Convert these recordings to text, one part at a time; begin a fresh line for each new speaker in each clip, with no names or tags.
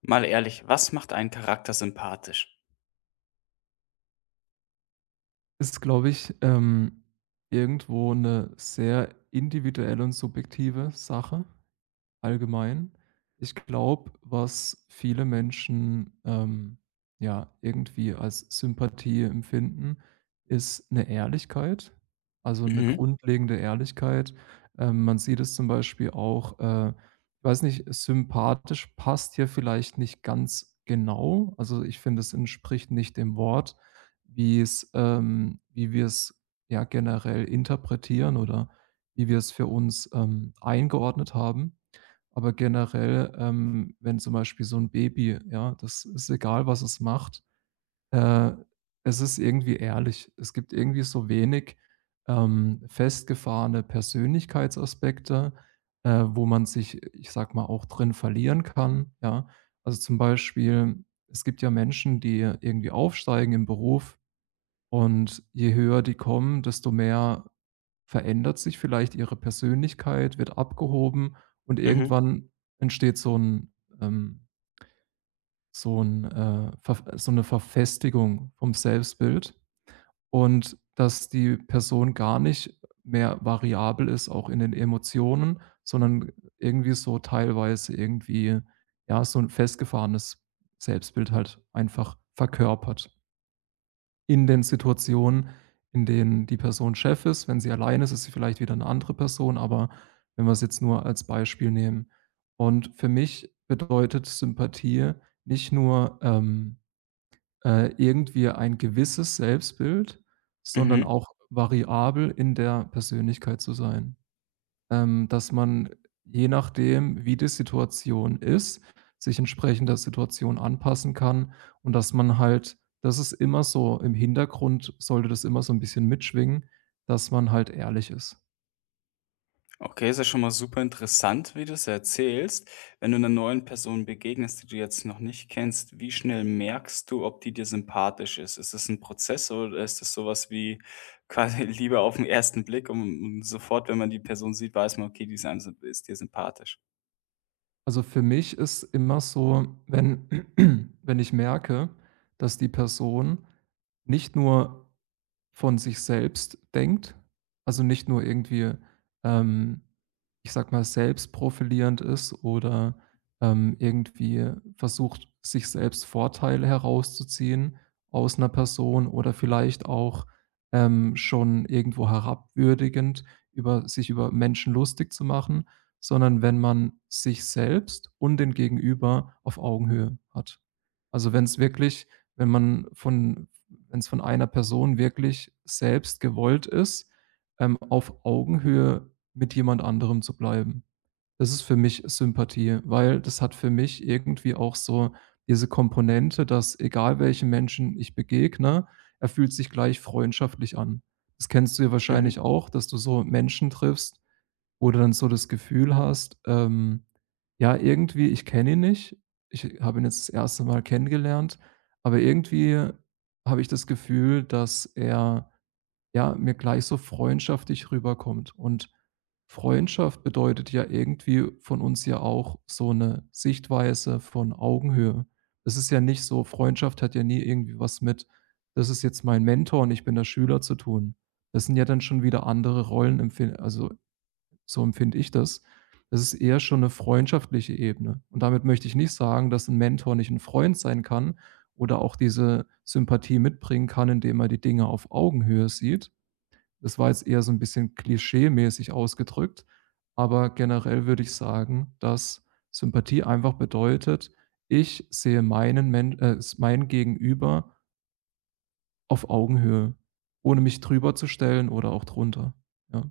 Mal ehrlich, was macht einen Charakter sympathisch?
Ist, glaube ich, irgendwo eine sehr individuelle und subjektive Sache. Allgemein. Ich glaube, was viele Menschen, ja, irgendwie als Sympathie empfinden, ist eine Ehrlichkeit, also eine
Mhm,
grundlegende Ehrlichkeit. Man sieht es zum Beispiel auch, ich weiß nicht, sympathisch passt hier vielleicht nicht ganz genau. Also, ich finde, es entspricht nicht dem Wort, wie es wie wir es, ja, generell interpretieren oder wie wir es für uns, eingeordnet haben. Aber generell, wenn zum Beispiel so ein Baby, ja, das ist egal, was es macht, äh, es ist irgendwie ehrlich. Es gibt irgendwie so wenig, festgefahrene Persönlichkeitsaspekte, wo man sich, ich sag mal, auch drin verlieren kann, ja? Also, zum Beispiel, es gibt ja Menschen, die irgendwie aufsteigen im Beruf und je höher die kommen, desto mehr verändert sich vielleicht ihre Persönlichkeit, wird abgehoben und
mhm,
irgendwann entsteht ähm, so 'n, verf so 'ne Verfestigung vom Selbstbild und dass die Person gar nicht mehr variabel ist, auch in den Emotionen, sondern irgendwie so teilweise irgendwie, ja, so ein festgefahrenes Selbstbild halt einfach verkörpert in den Situationen, in denen die Person Chef ist. Wenn sie allein ist, ist sie vielleicht wieder eine andere Person, aber wenn wir es jetzt nur als Beispiel nehmen. Und für mich bedeutet Sympathie nicht nur, irgendwie ein gewisses Selbstbild, sondern
mhm.
auch variabel in der Persönlichkeit zu sein. Dass man je nachdem, wie die Situation ist, sich entsprechend der Situation anpassen kann und dass man halt das ist immer so im Hintergrund sollte das immer so ein bisschen mitschwingen, dass man halt ehrlich ist.
Okay, ist ja schon mal super interessant, wie du es erzählst. Wenn du einer neuen Person begegnest, die du jetzt noch nicht kennst, wie schnell merkst du, ob die dir sympathisch ist? Ist es ein Prozess oder ist es sowas wie quasi Liebe auf den ersten Blick und sofort, wenn man die Person sieht, weiß man: „Okay, die ist einem symp ist dir sympathisch“?
Also, für mich ist immer so, wenn wenn ich merke, dass die Person nicht nur von sich selbst denkt, also nicht nur irgendwie, ähm, ich sag mal, selbstprofilierend ist oder, irgendwie versucht, sich selbst Vorteile herauszuziehen aus einer Person oder vielleicht auch, schon irgendwo herabwürdigend über Menschen lustig zu machen, sondern wenn man sich selbst und den Gegenüber auf Augenhöhe hat. Also, wenn es wirklich wenn man von wenn es von einer Person wirklich selbst gewollt ist, auf Augenhöhe mit jemand anderem zu bleiben. Das ist für mich Sympathie, weil das hat für mich irgendwie auch so diese Komponente, dass egal welchen Menschen ich begegne, er fühlt sich gleich freundschaftlich an. Das kennst du ja
Mhm.
wahrscheinlich auch, dass du so Menschen triffst, wo du dann so das Gefühl hast, ja, irgendwie, ich kenne ihn nicht. Ich habe ihn jetzt das erste Mal kennengelernt, aber irgendwie habe ich das Gefühl, dass er, ja, mir gleich so freundschaftlich rüberkommt. Und Freundschaft bedeutet ja irgendwie von uns ja auch so eine Sichtweise von Augenhöhe. Es ist ja nicht so Freundschaft hat ja nie irgendwie was mit: „Das ist jetzt mein Mentor und ich bin der Schüler" zu tun. Das sind ja dann schon wieder andere Rollenempfin also so empfinde ich das. Es ist eher schon eine freundschaftliche Ebene. Und damit möchte ich nicht sagen, dass ein Mentor nicht ein Freund sein kann oder auch diese Sympathie mitbringen kann, indem er die Dinge auf Augenhöhe sieht. Das war jetzt eher so ein bisschen klischeemäßig ausgedrückt, aber generell würde ich sagen, dass Sympathie einfach bedeutet, ich sehe mein Gegenüber auf Augenhöhe, ohne mich drüber zu stellen oder auch drunter, ja.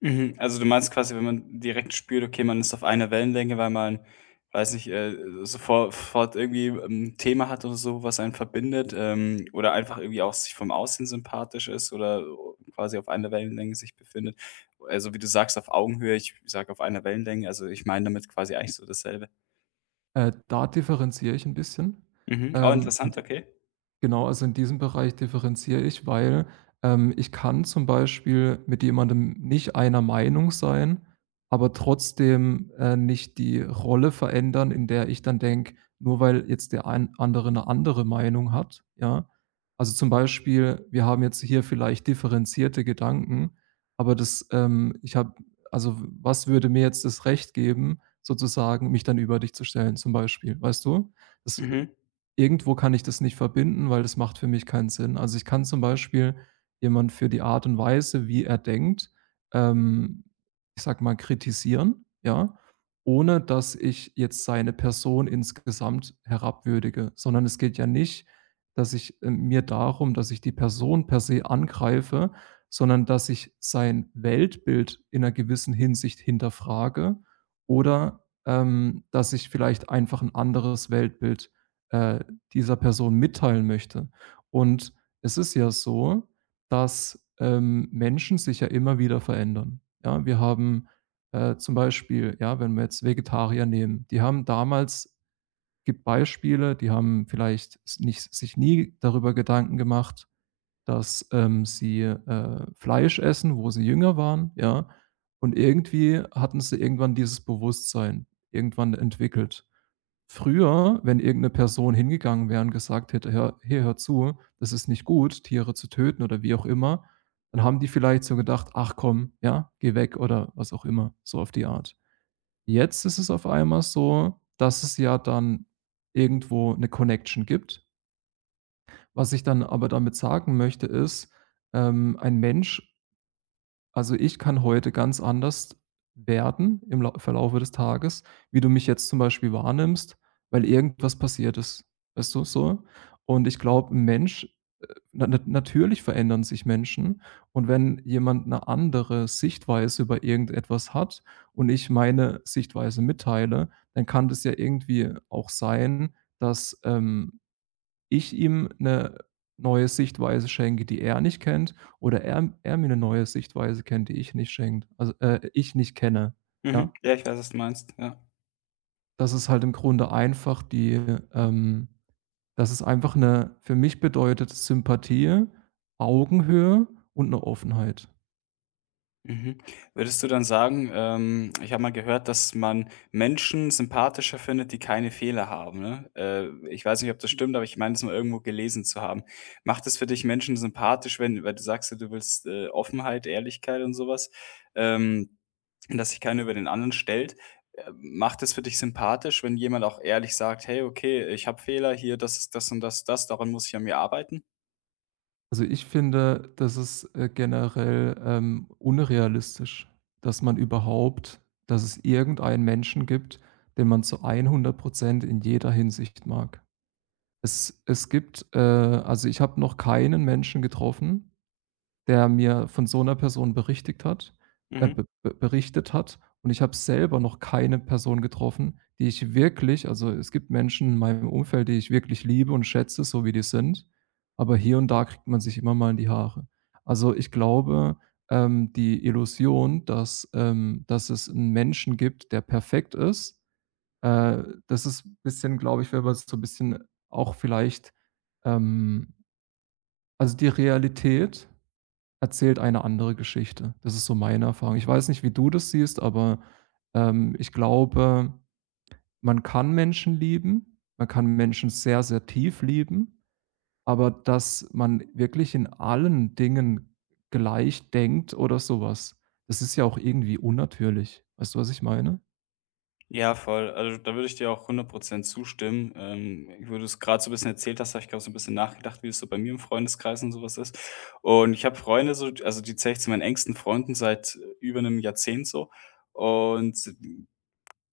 Mhm. Also, du meinst quasi, wenn man direkt spürt, okay, man ist auf einer Wellenlänge, weil man weiß nicht, sofort fort irgendwie ein Thema hat oder so, was einen verbindet, oder einfach irgendwie auch sich vom Aussehen sympathisch ist oder quasi auf einer Wellenlänge sich befindet. Also, wie du sagst, auf Augenhöhe, ich sage auf einer Wellenlänge, also, ich meine damit quasi eigentlich so dasselbe.
Da differenziere ich 'n bisschen.
Mhm. Oh,
Ähm,
interessant, okay.
Genau, also in diesem Bereich differenziere ich, weil, ich kann zum Beispiel mit jemandem nicht einer Meinung sein, aber trotzdem, nicht die Rolle verändern, in der ich dann denke, nur weil jetzt der ein andere eine andere Meinung hat, ja? Also, zum Beispiel, wir haben jetzt hier vielleicht differenzierte Gedanken, aber das, ich habe also, was würde mir jetzt das Recht geben, sozusagen mich dann über dich zu stellen zum Beispiel, weißt du? Das
Mhm,
Irgendwo kann ich das nicht verbinden, weil das macht für mich keinen Sinn. Also, ich kann zum Beispiel jemand für die Art und Weise, wie er denkt, ähm, ich sage mal, kritisieren, ja, ohne dass ich jetzt seine Person insgesamt herabwürdige, sondern es geht ja nicht, dass ich, mir darum, dass ich die Person per se angreife, sondern dass ich sein Weltbild in einer gewissen Hinsicht hinterfrage oder, dass ich vielleicht einfach ein anderes Weltbild, äh dieser Person mitteilen möchte. Und es ist ja so, dass, Menschen sich ja immer wieder verändern. Ja, wir haben, zum Beispiel, ja, wenn wir jetzt Vegetarier nehmen, die haben damals die haben vielleicht s nicht sich nie darüber Gedanken gemacht, dass, sie, Fleisch essen, wo sie jünger waren, ja? Und irgendwie hatten sie irgendwann dieses Bewusstsein irgendwann entwickelt. Früher, wenn irgendeine Person hingegangen wäre und gesagt hätte: „Hör hier, hör zu, das ist nicht gut, Tiere zu töten" oder wie auch immer, dann haben die vielleicht so gedacht: „Ach komm, ja, geh weg" oder was auch immer, so auf die Art. Jetzt ist es auf einmal so, dass es ja dann irgendwo eine Connection gibt. Was ich dann aber damit sagen möchte, ist, ein Mensch also, ich kann heute ganz anders werden im Lau Verlaufe des Tages, wie du mich jetzt zum Beispiel wahrnimmst, weil irgendwas passiert ist, weißt du, so? Und ich glaube, 'n Mensch natürlich verändern sich Menschen und wenn jemand 'ne andere Sichtweise über irgendetwas hat und ich meine Sichtweise mitteile, dann kann das ja irgendwie auch sein, dass, ich ihm eine neue Sichtweise schenke, die er nicht kennt oder er mir eine neue Sichtweise kennt, die ich nicht schenkt also, ich nicht kenne,
mhm.
ja?
Ja, ich weiß, was du meinst, ja.
Das ist halt im Grunde einfach die, ähm dass es einfach eine für mich bedeutet Sympathie, Augenhöhe und eine Offenheit.
Mhm. Würdest du dann sagen, ich habe mal gehört, dass man Menschen sympathischer findet, die keine Fehler haben, ne? Ich weiß nicht, ob das stimmt, aber ich meine das mal irgendwo gelesen zu haben. Macht es für dich Menschen sympathisch, wenn, weil du sagst ja, du willst, Offenheit, Ehrlichkeit und sowas, ähm, dass sich keiner über den anderen stellt. Macht es für dich sympathisch, wenn jemand auch ehrlich sagt: „Hey, okay, ich habe Fehler hier, das ist das und das, das, daran muss ich an mir arbeiten?“
Also, ich finde, das ist, generell, unrealistisch, dass man überhaupt dass es irgendeinen Menschen gibt, den man zu 100 in jeder Hinsicht mag. Es gibt also, ich habe noch keinen Menschen getroffen, der mir von so einer Person berichtigt hat
Mhm.
be be berichtet hat. Und ich habe selber noch keine Person getroffen, die ich wirklich also, es gibt Menschen in meinem Umfeld, die ich wirklich liebe und schätze, so wie die sind, aber hier und da kriegt man sich immer mal in die Haare. Also, ich glaube, die Illusion, dass dass es einen Menschen gibt, der perfekt ist das ist 'n bisschen, glaube ich, wenn man es so 'n bisschen auch vielleicht ähm, also, die Realität erzählt eine andere Geschichte. Das ist so meine Erfahrung. Ich weiß nicht, wie du das siehst, aber, ich glaube, man kann Menschen lieben, man kann Menschen sehr, sehr tief lieben, aber dass man wirklich in allen Dingen gleich denkt oder sowas, das ist ja auch irgendwie unnatürlich. Weißt du, was ich meine?
Ja, voll. Also da würde ich dir auch hundert Prozent zustimmen. Ich würde es gerade, so ein bisschen erzählt hast, habe ich glaube so ein bisschen nachgedacht, wie es so bei mir im Freundeskreis und sowas ist. Und ich habe Freunde so, also die zähle ich zu meinen engsten Freunden seit über einem Jahrzehnt so. Und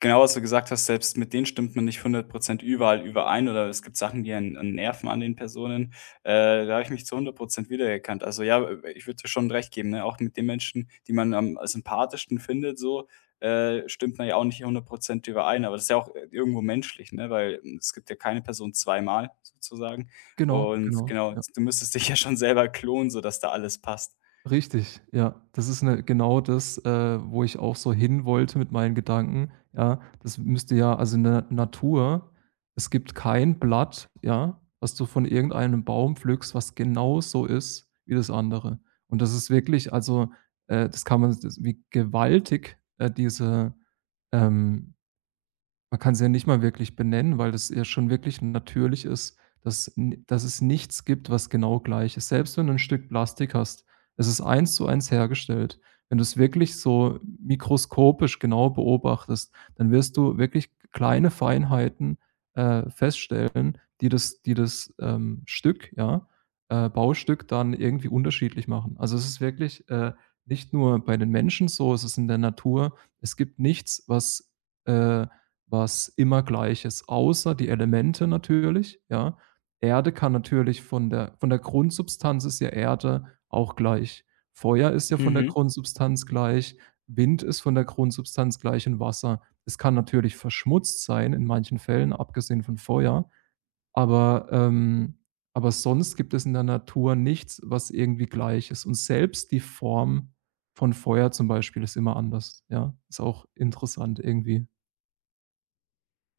genau, was du gesagt hast, selbst mit denen stimmt man nicht 100 überall überein oder es gibt Sachen, die einen nerven an den Personen. Da habe ich mich zu hundert Prozent wiedererkannt. Also ja, ich würde dir schon recht geben, ne? Auch mit den Menschen, die man am sympathischsten findet so, stimmt man ja auch nicht hundert Prozent überein, aber das ist ja auch irgendwo menschlich, ne? Weil es gibt ja keine Person zweimal sozusagen.
Genau,
Und
genau.
genau, du müsstest dich ja schon selber klonen, sodass da alles passt.
Richtig, ja. Das ist 'ne genau das, wo ich auch so hinwollte mit meinen Gedanken, ja. Das müsste ja also in der Natur es gibt kein Blatt, ja, was du von irgendeinem Baum pflückst, was genau so ist wie das andere. Und das ist wirklich also, das kann man s wie gewaltig, diese, ähm man kann's ja nicht mal wirklich benennen, weil das ja schon wirklich natürlich ist, dass n dass es nichts gibt, was genau gleich ist. Selbst wenn du ein Stück Plastik hast, es ist eins zu eins hergestellt. Wenn du es wirklich so mikroskopisch genau beobachtest, dann wirst du wirklich kleine Feinheiten, feststellen, die das, Stück, ja, Baustück dann irgendwie unterschiedlich machen. Also, es ist wirklich, nicht nur bei den Menschen so, es ist in der Natur. Es gibt nichts, was, äh was immer gleich ist, außer die Elemente natürlich, ja. Erde kann natürlich von der Grundsubstanz ist ja Erde auch gleich. Feuer ist ja von der
Mhm.
Grundsubstanz gleich, Wind ist von der Grundsubstanz gleich und Wasser. Es kann natürlich verschmutzt sein in manchen Fällen, abgesehen von Feuer, aber, ähm aber sonst gibt es in der Natur nichts, was irgendwie gleich ist. Und selbst die Form von Feuer zum Beispiel ist immer anders, ja? Ist auch interessant irgendwie.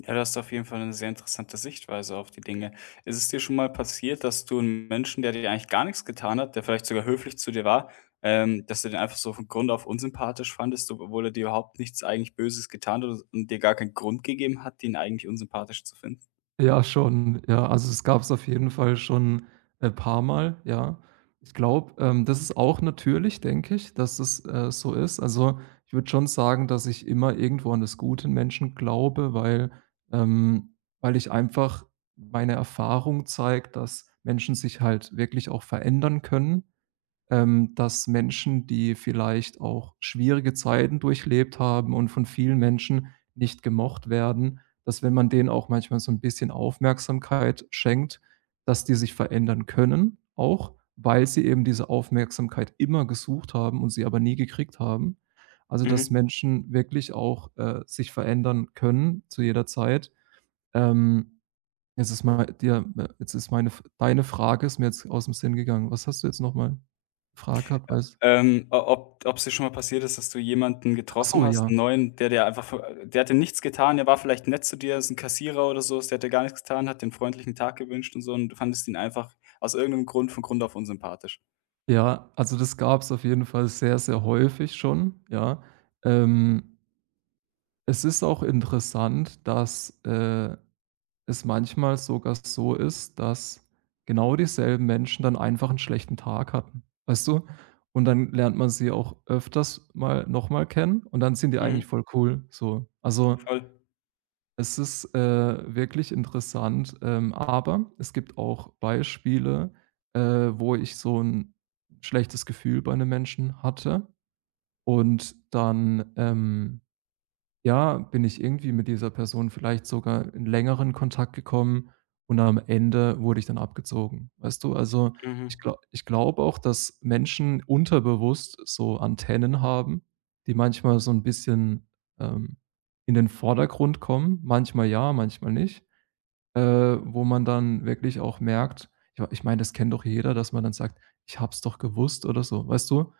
Ja, das ist auf jeden Fall eine sehr interessante Sichtweise auf die Dinge. Ist es dir schon mal passiert, dass du einen Menschen, der dir eigentlich gar nichts getan hat, der vielleicht sogar höflich zu dir war, dass du den einfach so von Grund auf unsympathisch fandest, obwohl er dir überhaupt nichts eigentlich Böses getan hat und dir gar keinen Grund gegeben hat, den eigentlich unsympathisch zu finden?
Ja, schon. Ja, also es gab es auf jeden Fall schon, ein paar Mal, ja. Ich glaube, das ist auch natürlich, denke ich, dass es, so ist. Also, ich würde schon sagen, dass ich immer irgendwo an das Gute in Menschen glaube, weil ähm, weil ich einfach meine Erfahrung zeigt, dass Menschen sich halt wirklich auch verändern können dass Menschen, die vielleicht auch schwierige Zeiten durchlebt haben und von vielen Menschen nicht gemocht werden, dass wenn man denen auch manchmal so ein bisschen Aufmerksamkeit schenkt, dass die sich verändern können auch, weil sie eben diese Aufmerksamkeit immer gesucht haben und sie aber nie gekriegt haben. Also,
Mhm.
dass Menschen wirklich auch, sich verändern können zu jeder Zeit. Ähm Jetzt ist mal dir jetzt ist meine deine Frage ist mir jetzt aus dem Sinn gegangen. Was hast du jetzt nochmal mal gefragt gehabt, weißt
O ob ob es dir schon mal passiert ist, dass du jemanden
ach
getroffen
so,
hast,
ja.
'n neuen, der dir einfach vo der hatte nichts getan, der war vielleicht nett zu dir, ist ein Kassierer oder so, der hat dir gar nichts getan, hat dir 'n freundlichen Tag gewünscht und so und du fandest ihn einfach aus irgendeinem Grund von Grund auf unsympathisch.
Ja, also das gab es auf jeden Fall sehr, sehr häufig schon, ja. Ähm, Es ist auch interessant, dass, es manchmal sogar so ist, dass genau dieselben Menschen dann einfach einen schlechten Tag hatten, weißt du? Und dann lernt man sie auch öfters mal noch mal kennen und dann sind die
Mhm.
eigentlich voll cool, so. Also
Voll.
es ist, wirklich interessant, aber es gibt auch Beispiele, wo ich so ein schlechtes Gefühl bei einem Menschen hatte und dann, ja, bin ich irgendwie mit dieser Person vielleicht sogar in längeren Kontakt gekommen und am Ende wurde ich dann abgezogen. Weißt du, also
Mhm.
ich glaube auch, dass Menschen unterbewusst so Antennen haben, die manchmal so ein bisschen, ähm, in den Vordergrund kommen. Manchmal ja, manchmal nicht. Äh, Wo man dann wirklich auch merkt ich meine, das kennt doch jeder, dass man dann sagt: „Ich hab's doch gewusst" oder so, weißt du?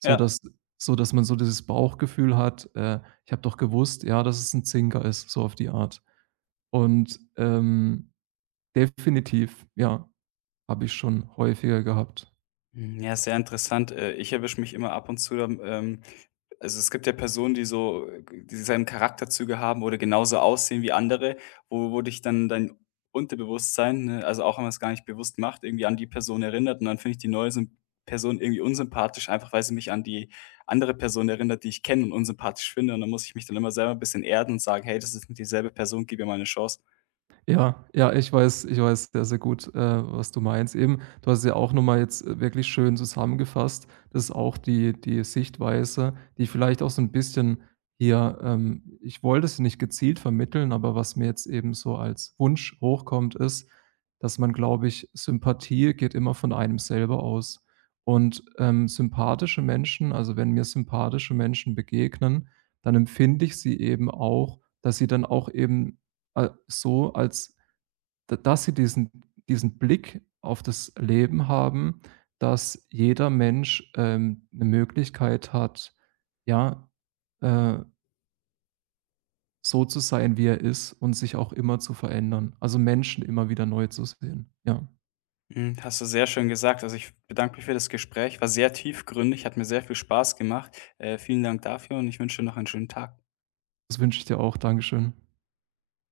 So
Ja.
dass so dass man so dieses Bauchgefühl hat, „Ich habe doch gewusst, ja, dass es ein Zinker ist", so auf die Art. Und, definitiv, ja, habe ich schon häufiger gehabt.
Hm, ja, sehr interessant. Ich erwische mich immer ab und zu dann, also, es gibt ja Personen, die so dieselben Charakterzüge haben oder genauso aussehen wie andere, wo dich dann dein Unterbewusstsein, ne, also auch wenn man es gar nicht bewusst macht, irgendwie an die Person erinnert und dann finde ich die neue Symp Person irgendwie unsympathisch, einfach weil sie mich an die andere Person erinnert, die ich kenne und unsympathisch finde und dann muss ich mich dann immer selber ein bisschen erden und sagen: „Hey, das ist nicht dieselbe Person, gib ihr mal eine Chance.“
Ja, ja, ich weiß sehr, sehr gut, was du meinst. Eben, du hast es ja auch noch mal jetzt, wirklich schön zusammengefasst. Das ist auch die Sichtweise, die vielleicht auch so ein bisschen hier ich wollte es nicht gezielt vermitteln, aber was mir jetzt eben so als Wunsch hochkommt, ist, dass man, glaube ich Sympathie geht immer von einem selber aus. Und, sympathische Menschen also, wenn mir sympathische Menschen begegnen, dann empfinde ich sie eben auch dass sie dann auch eben so, als d dass sie diesen Blick auf das Leben haben, dass jeder Mensch, 'ne Möglichkeit hat, ja, äh, so zu sein, wie er ist und sich auch immer zu verändern. Also, Menschen immer wieder neu zu sehen. Ja,
Mhm, hast du sehr schön gesagt. Also, ich bedanke mich für das Gespräch. War sehr tiefgründig, hat mir sehr viel Spaß gemacht. Vielen Dank dafür und ich wünsche dir noch einen schönen Tag.
das wünsche ich dir auch. Dankeschön.